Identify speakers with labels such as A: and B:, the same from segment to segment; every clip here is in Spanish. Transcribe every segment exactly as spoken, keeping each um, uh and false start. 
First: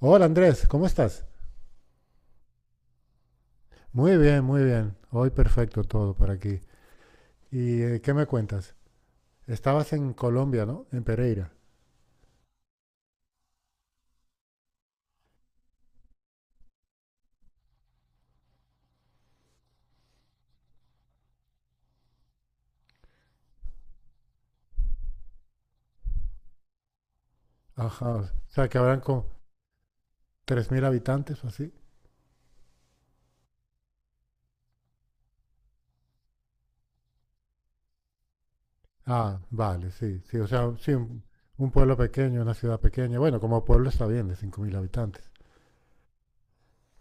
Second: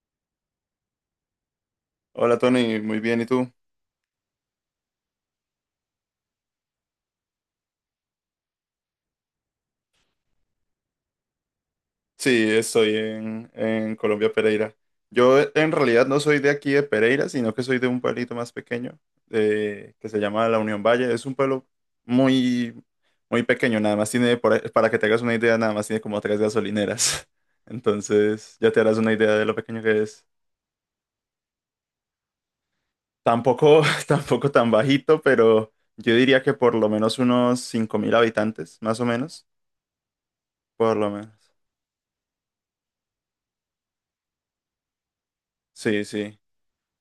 A: Hola Andrés, ¿cómo estás?
B: Hola Tony, muy bien, ¿y tú?
A: Muy bien, muy bien. Hoy perfecto todo por aquí. ¿Y eh, qué me cuentas? Estabas en Colombia, ¿no? En Pereira.
B: Sí, estoy en, en Colombia, Pereira. Yo eh, en realidad no soy de aquí de Pereira, sino que soy de un pueblito más pequeño, eh, que se llama La Unión Valle. Es un pueblo muy, muy pequeño, nada más tiene, por ahí- para que te hagas una idea, nada más tiene como tres gasolineras.
A: Ajá. O
B: Entonces
A: sea,
B: ya
A: que
B: te harás
A: habrán
B: una
A: como
B: idea de lo pequeño que es.
A: tres mil habitantes o así.
B: Tampoco, tampoco tan bajito, pero yo diría que por lo menos unos cinco mil habitantes, más o
A: Ah,
B: menos.
A: vale, sí, sí. O sea, sí,
B: Por lo
A: un,
B: menos.
A: un pueblo pequeño, una ciudad pequeña. Bueno, como pueblo está bien, de cinco mil habitantes.
B: Sí, sí.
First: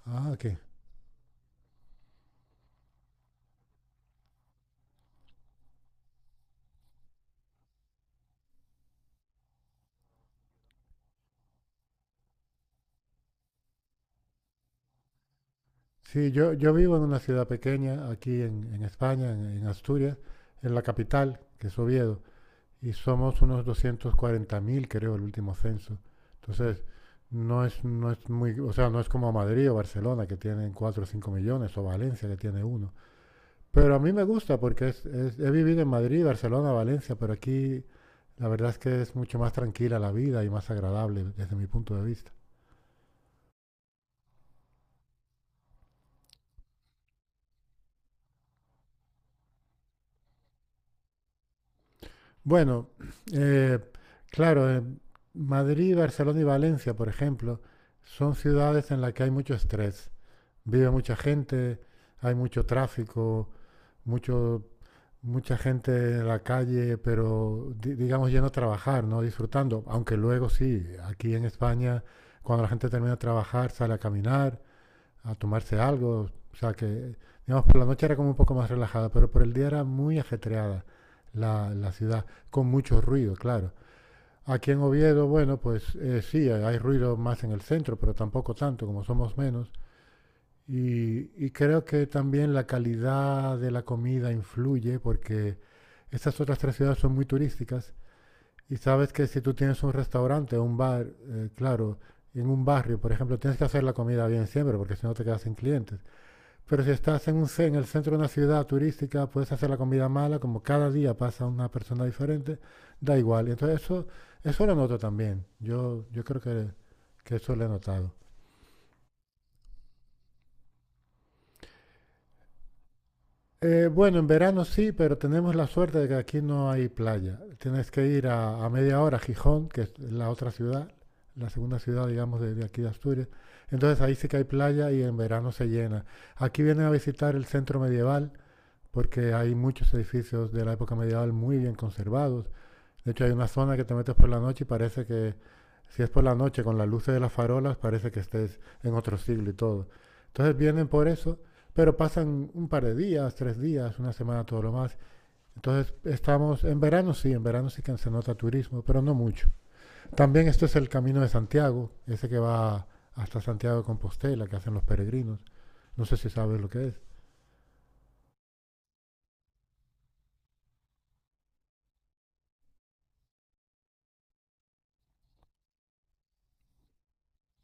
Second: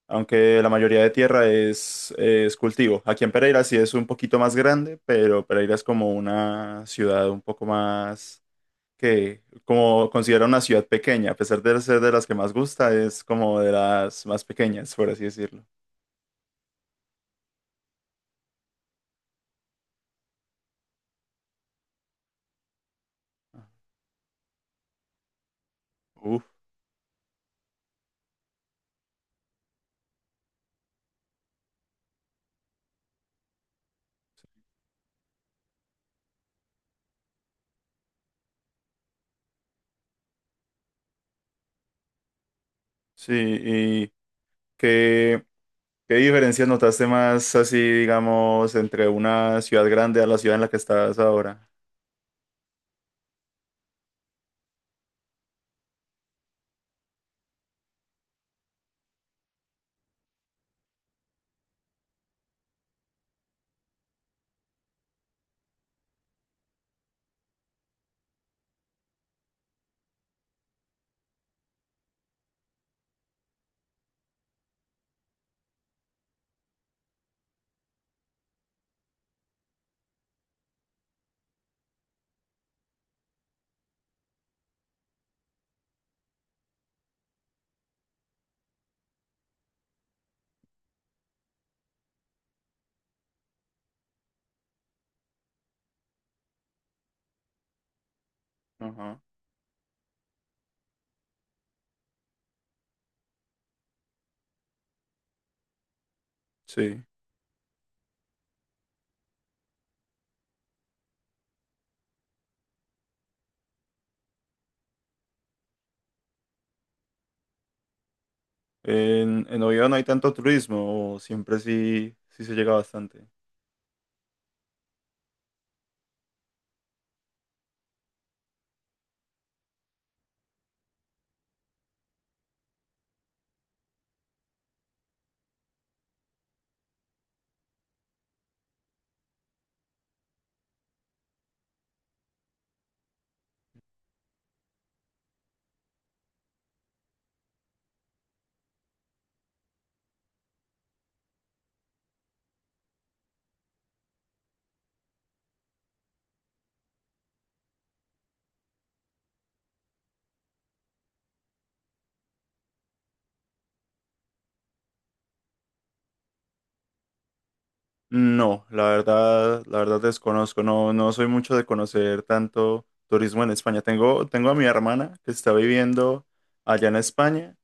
A: Ah, ok.
B: Aunque la mayoría de tierra es, es cultivo. Aquí en Pereira sí es un poquito más grande, pero Pereira es como una ciudad un poco más que, como considera una ciudad pequeña, a pesar de ser de las que más gusta, es como de las más pequeñas, por así decirlo.
A: Sí, yo, yo vivo en una ciudad pequeña aquí en, en España, en, en Asturias, en la capital, que es Oviedo. Y somos unos doscientos cuarenta mil creo, el último censo.
B: Uf,
A: Entonces, no es, no es muy, o sea, no es como Madrid o Barcelona que tienen cuatro o cinco millones o Valencia que tiene uno. Pero a mí me gusta porque es, es- he vivido en Madrid, Barcelona, Valencia, pero aquí la verdad es que es mucho más tranquila la vida y más agradable desde mi punto de vista.
B: sí, ¿y qué, qué diferencias notaste más así, digamos, entre una ciudad grande a la ciudad en la que estás ahora?
A: Bueno, eh, claro, eh, Madrid, Barcelona y Valencia, por ejemplo, son ciudades en las que hay mucho estrés. Vive mucha gente, hay mucho tráfico, mucho, mucha gente en la calle, pero di- digamos yendo a trabajar, no disfrutando. Aunque luego sí, aquí en España, cuando la gente termina de trabajar, sale a caminar, a tomarse algo. O sea que, digamos, por la noche era como un poco más relajada, pero por el día era muy ajetreada la, la ciudad, con mucho ruido, claro. Aquí en Oviedo, bueno, pues eh, sí, hay ruido más en el centro, pero tampoco tanto, como somos menos. Y, y creo que también la calidad de la comida influye porque estas otras tres ciudades son muy turísticas y sabes
B: Ajá,
A: que si tú tienes un restaurante o un bar, eh, claro, en un barrio, por ejemplo, tienes que hacer la comida bien siempre porque si no te quedas sin clientes. Pero si
B: sí.
A: estás en, un, en el centro de una ciudad turística, puedes hacer la comida mala, como cada día pasa una persona diferente, da igual. Y entonces eso, eso lo noto también. Yo, yo creo que, que eso lo he notado.
B: En, en Oviedo no hay tanto turismo, o siempre sí, sí se llega bastante.
A: Eh, bueno, en verano sí, pero tenemos la suerte de que aquí no hay playa. Tienes que ir a, a media hora a Gijón, que es la otra ciudad, la segunda ciudad, digamos, de, de aquí de Asturias. Entonces ahí sí que hay playa y en verano se llena. Aquí vienen a visitar el centro medieval porque hay muchos edificios de la época medieval muy bien conservados. De hecho, hay una zona que te metes por la noche y parece que, si es por la noche, con las luces de las farolas, parece que estés en otro siglo y todo. Entonces vienen por eso, pero pasan un par de días, tres días, una semana, todo lo más. Entonces estamos, en verano sí, en verano sí que se nota turismo, pero no mucho. También esto es el Camino de Santiago, ese que va hasta Santiago de Compostela, que hacen los peregrinos. No sé si sabes lo que es.
B: No, la verdad, la verdad desconozco, no, no soy mucho de conocer tanto turismo en España. Tengo, tengo a mi hermana que está viviendo allá en España,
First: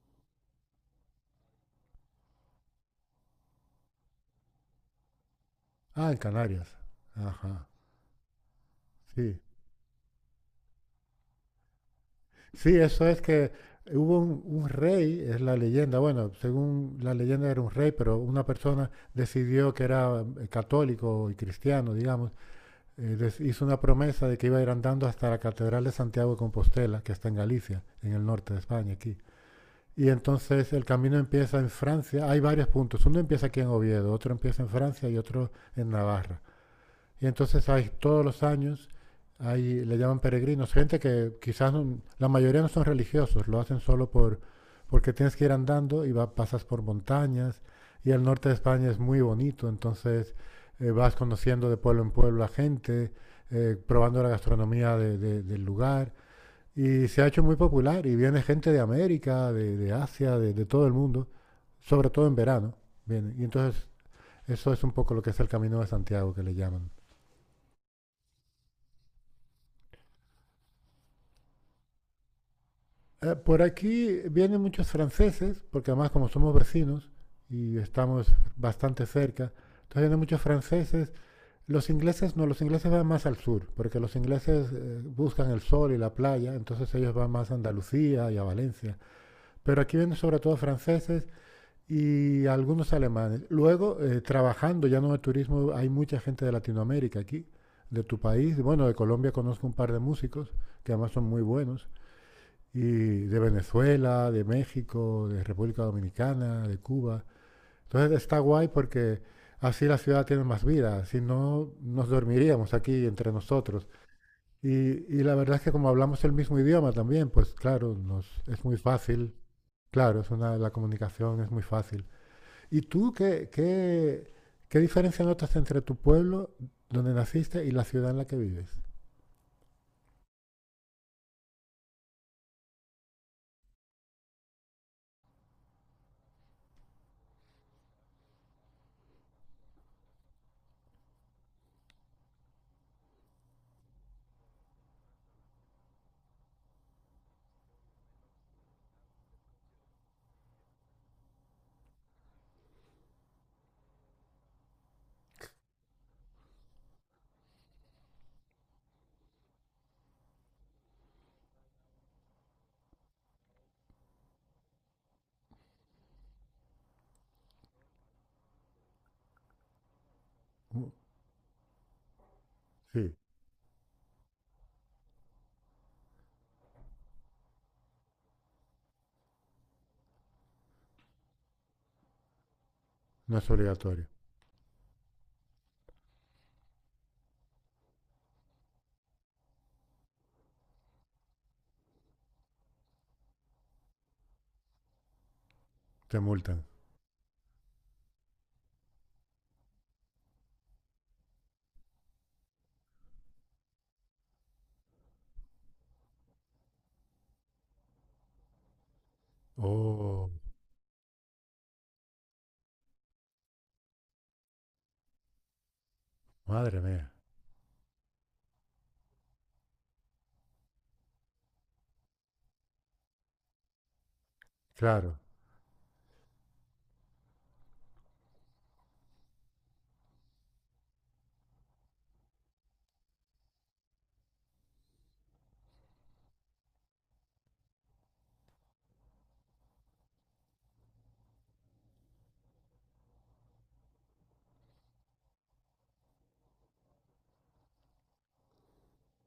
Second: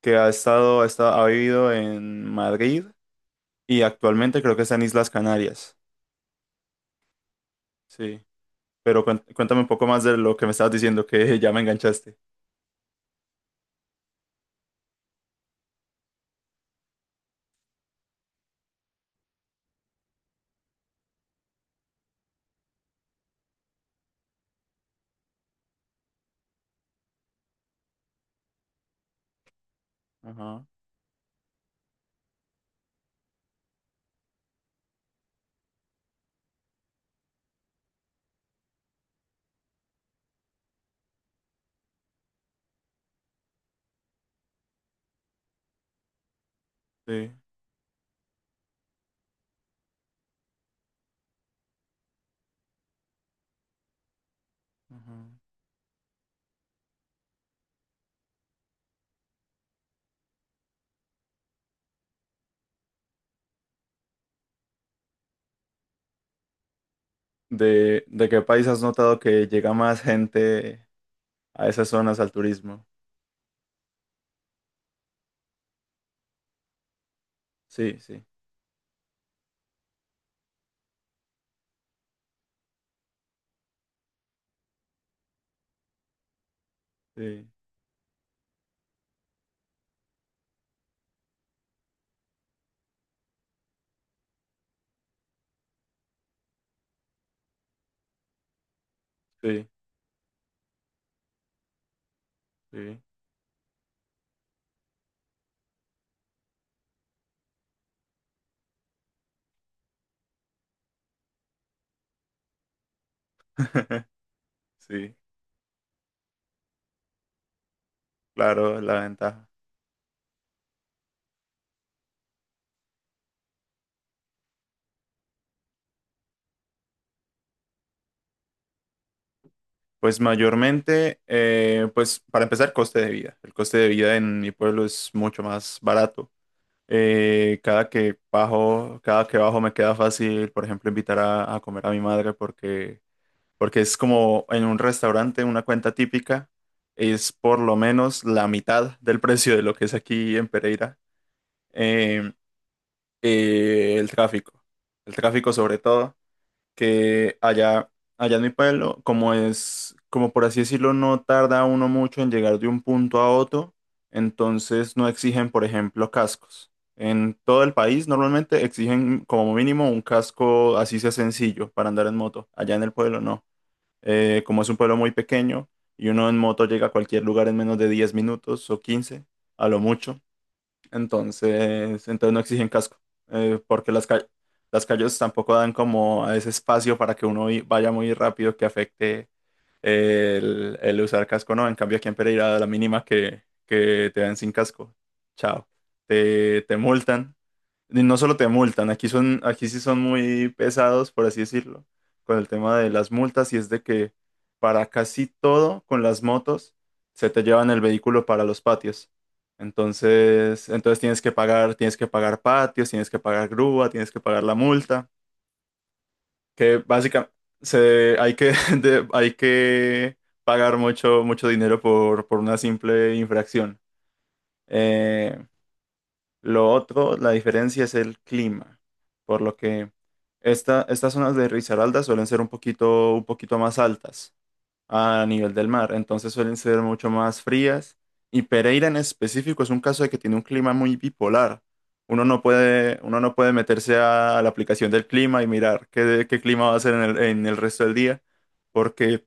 B: que ha estado, ha estado- ha vivido en Madrid y actualmente creo que está en Islas Canarias.
A: Ah, en Canarias. Ajá,
B: Sí, pero cuen-
A: sí.
B: cuéntame un poco más de lo que me estabas diciendo, que ya me enganchaste.
A: Sí, eso es que hubo un, un rey, es la leyenda, bueno, según la leyenda era un rey, pero una persona decidió que era eh, católico y cristiano, digamos, eh, des- hizo una promesa de que iba a ir andando hasta la Catedral de Santiago de Compostela, que está en Galicia, en el norte de España, aquí. Y
B: Ajá,
A: entonces el camino empieza en Francia, hay varios puntos, uno empieza aquí en Oviedo, otro empieza en Francia y otro en Navarra. Y entonces hay todos los años, hay, le llaman peregrinos, gente que quizás no- la mayoría no son religiosos, lo hacen solo por, porque tienes que ir andando y va, pasas por
B: sí.
A: montañas. Y el norte de España es muy bonito, entonces eh, vas conociendo de pueblo en pueblo a gente, eh, probando la gastronomía
B: Ajá.
A: de- de- del lugar. Y se ha hecho muy popular y viene gente de América, de, de Asia, de, de todo el mundo, sobre todo en verano. Viene. Y entonces eso es un poco lo que es el Camino de Santiago que le llaman.
B: ¿De, de qué país has notado que llega más gente a esas zonas al turismo?
A: Eh, por aquí vienen muchos franceses, porque además como somos vecinos y
B: Sí, sí,
A: estamos bastante cerca, entonces vienen muchos franceses. Los ingleses no, los ingleses van más al sur, porque los ingleses eh, buscan el sol y la playa, entonces ellos van
B: sí,
A: más a Andalucía y a Valencia. Pero aquí vienen sobre todo franceses y algunos alemanes. Luego, eh, trabajando ya no de turismo, hay mucha gente de Latinoamérica aquí, de tu país. Bueno, de Colombia conozco
B: sí,
A: un par de músicos que además son muy buenos
B: sí.
A: y de Venezuela, de México, de República Dominicana, de Cuba. Entonces está guay porque así la ciudad tiene más vida, si no nos dormiríamos aquí entre nosotros. Y,
B: Sí,
A: y la verdad es que como hablamos el mismo idioma también, pues claro, nos, es muy
B: claro, la
A: fácil,
B: ventaja.
A: claro, es una, la comunicación es muy fácil. ¿Y tú qué, qué, qué diferencia notas entre tu pueblo donde naciste y la ciudad en la que vives?
B: Pues mayormente, eh, pues para empezar, coste de vida. El coste de vida en mi pueblo es mucho más barato. Eh, cada que bajo, cada que bajo me queda fácil, por ejemplo, invitar a, a comer a mi madre porque, porque es como en un restaurante, una cuenta típica, es por lo menos la mitad del precio de lo que es aquí en Pereira. Eh, eh, el tráfico, el tráfico sobre todo. Que allá, allá en mi pueblo, como es, como por así decirlo, no tarda uno mucho en llegar de un punto a otro, entonces no exigen, por ejemplo, cascos. En todo el país normalmente exigen como mínimo un casco
A: Mm,
B: así sea sencillo para andar en moto. Allá en el
A: sí,
B: pueblo no. Eh, como es un pueblo muy pequeño y uno en moto llega a cualquier lugar en menos de diez minutos o quince a lo mucho. Entonces, entonces no exigen casco,
A: no es
B: eh, porque
A: obligatorio,
B: las, ca- las calles tampoco dan como a ese espacio para que uno i- vaya muy rápido que afecte el, el usar casco, ¿no? En cambio, aquí en Pereira, a la mínima que, que te dan sin casco, chao,
A: te
B: te,
A: multan.
B: te multan. Y no solo te multan, aquí son, aquí sí son muy pesados, por así decirlo, con el tema de las multas, y es de que para casi todo con las motos se te llevan el vehículo para los patios.
A: Oh,
B: Entonces, entonces tienes que pagar, tienes que pagar, patios, tienes que pagar grúa, tienes que pagar la multa, que
A: madre mía.
B: básicamente se, hay que, de- hay que pagar mucho, mucho dinero por, por una simple infracción.
A: Claro,
B: Eh, lo otro, la diferencia es el clima, por lo que esta, estas zonas de Risaralda suelen ser un poquito, un poquito más altas a nivel del mar, entonces suelen ser mucho más frías. Y Pereira en específico es un caso de que tiene un clima muy bipolar. Uno no puede, uno no puede meterse a la aplicación del clima y mirar qué, qué clima va a ser en el, en el resto del día, porque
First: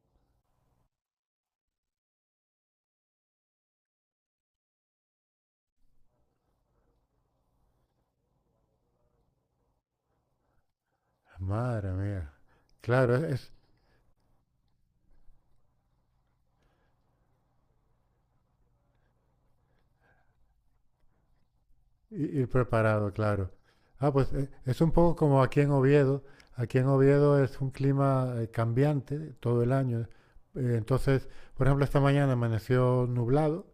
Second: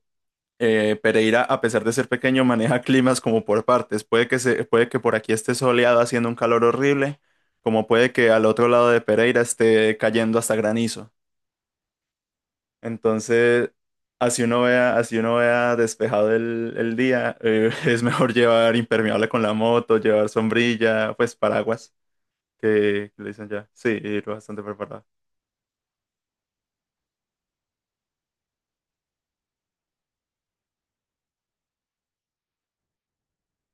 B: eh, Pereira, a pesar de ser pequeño, maneja climas como por partes. Puede que se, puede que por aquí esté soleado haciendo un calor horrible, como puede que al otro lado de Pereira esté cayendo hasta granizo.
A: madre mía. Claro, es es
B: Entonces, así uno vea, así uno vea despejado el, el día, eh, es mejor llevar impermeable con la moto, llevar sombrilla, pues paraguas,
A: i- ir preparado,
B: que le dicen
A: claro.
B: ya. Sí,
A: Ah,
B: ir
A: pues eh,
B: bastante
A: es un
B: preparado.
A: poco como aquí en Oviedo. Aquí en Oviedo es un clima eh, cambiante todo el año. Eh, entonces, por ejemplo, esta mañana amaneció nublado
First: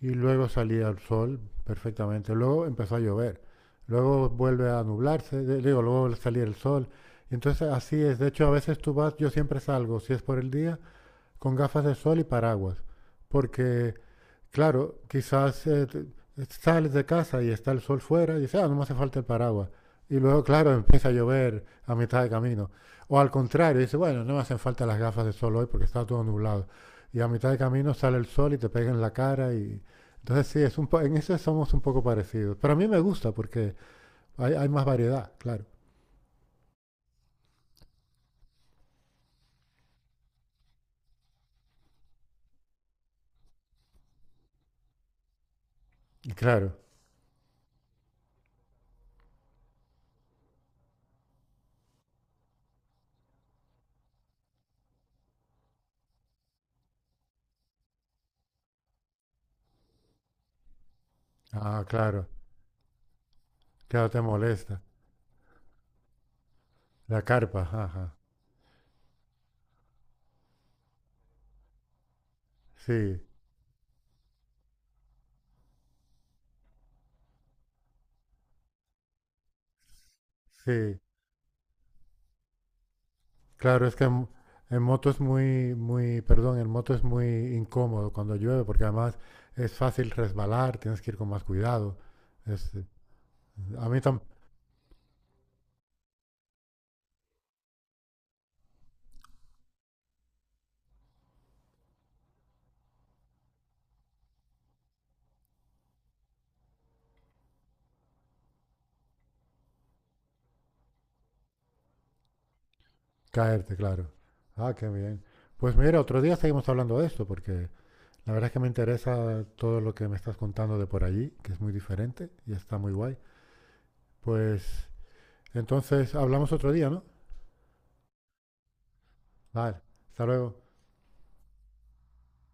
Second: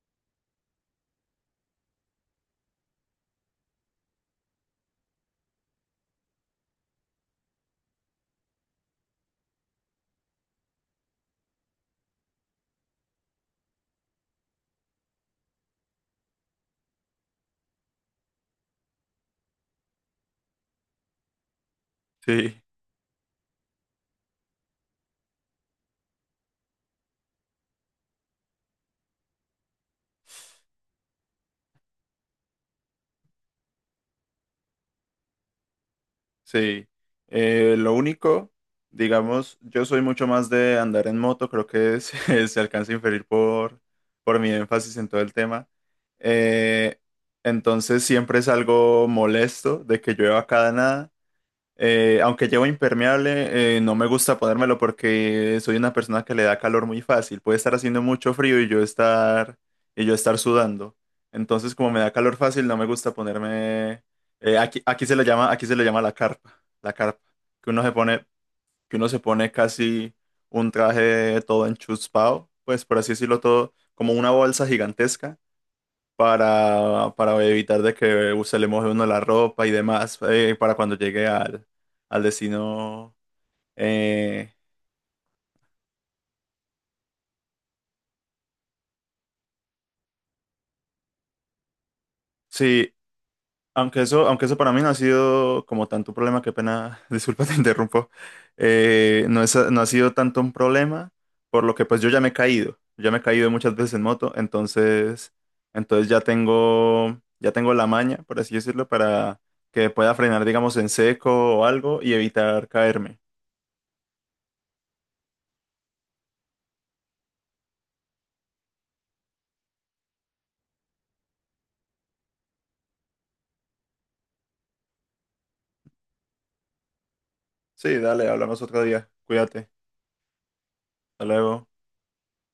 A: y luego salía el sol perfectamente. Luego empezó a llover. Luego vuelve a nublarse, de- digo, luego vuelve a salir el sol. Y entonces así es. De hecho, a veces tú vas, yo siempre salgo, si es por el día, con gafas de sol y paraguas, porque, claro, quizás eh, sales de casa y está el sol fuera y dices, ah, no me hace falta el paraguas. Y luego, claro, empieza a llover a mitad de
B: Sí,
A: camino. O al contrario, dices, bueno, no me hacen falta las gafas de sol hoy porque está todo nublado. Y a mitad de camino sale el sol y te pega en la cara y... Entonces sí, es un po- en eso somos un poco parecidos. Pero a mí me gusta porque hay, hay más variedad, claro.
B: sí. Eh, lo único, digamos, yo soy mucho más de andar en moto, creo que se, se alcanza a inferir por, por mi énfasis en todo el tema.
A: Y claro.
B: Eh, entonces siempre salgo molesto de que llueva cada nada. Eh, aunque llevo impermeable, eh, no me gusta ponérmelo porque soy una persona que le da calor muy fácil. Puede estar haciendo mucho frío y yo estar, y yo estar sudando. Entonces,
A: Ah,
B: como me da
A: claro.
B: calor fácil, no me gusta ponerme.
A: Claro, te
B: eh,
A: molesta.
B: aquí, aquí se le llama, aquí se le llama la carpa, la carpa,
A: La carpa,
B: que uno se
A: ajá.
B: pone, que uno se pone casi un traje todo enchuspado, pues por así
A: Sí,
B: decirlo todo, como una bolsa gigantesca para, para evitar de que se le moje uno la ropa y demás, eh, para cuando
A: sí.
B: llegue al, al destino.
A: Claro, es que en,
B: Eh,
A: en moto es muy, muy, perdón, en moto es muy incómodo cuando llueve, porque además es fácil resbalar, tienes que ir con más cuidado. Es-
B: sí,
A: a mí
B: aunque
A: también,
B: eso, aunque eso para mí no ha sido como tanto un problema, qué pena, disculpa, te interrumpo. Eh, no es, no ha sido tanto un problema, por lo que pues yo ya me he caído, ya me he caído muchas veces en moto, entonces, entonces ya tengo, ya tengo la maña, por así decirlo, para que pueda frenar, digamos, en seco o algo y evitar caerme.
A: caerte, claro. Ah, qué bien. Pues mira, otro día seguimos hablando de esto, porque la verdad es que me interesa todo lo que me estás contando de por allí, que es muy diferente y está muy guay. Pues entonces hablamos otro día, ¿no?
B: Sí, dale, hablamos otro día. Cuídate.
A: Vale, hasta luego.
B: Hasta luego.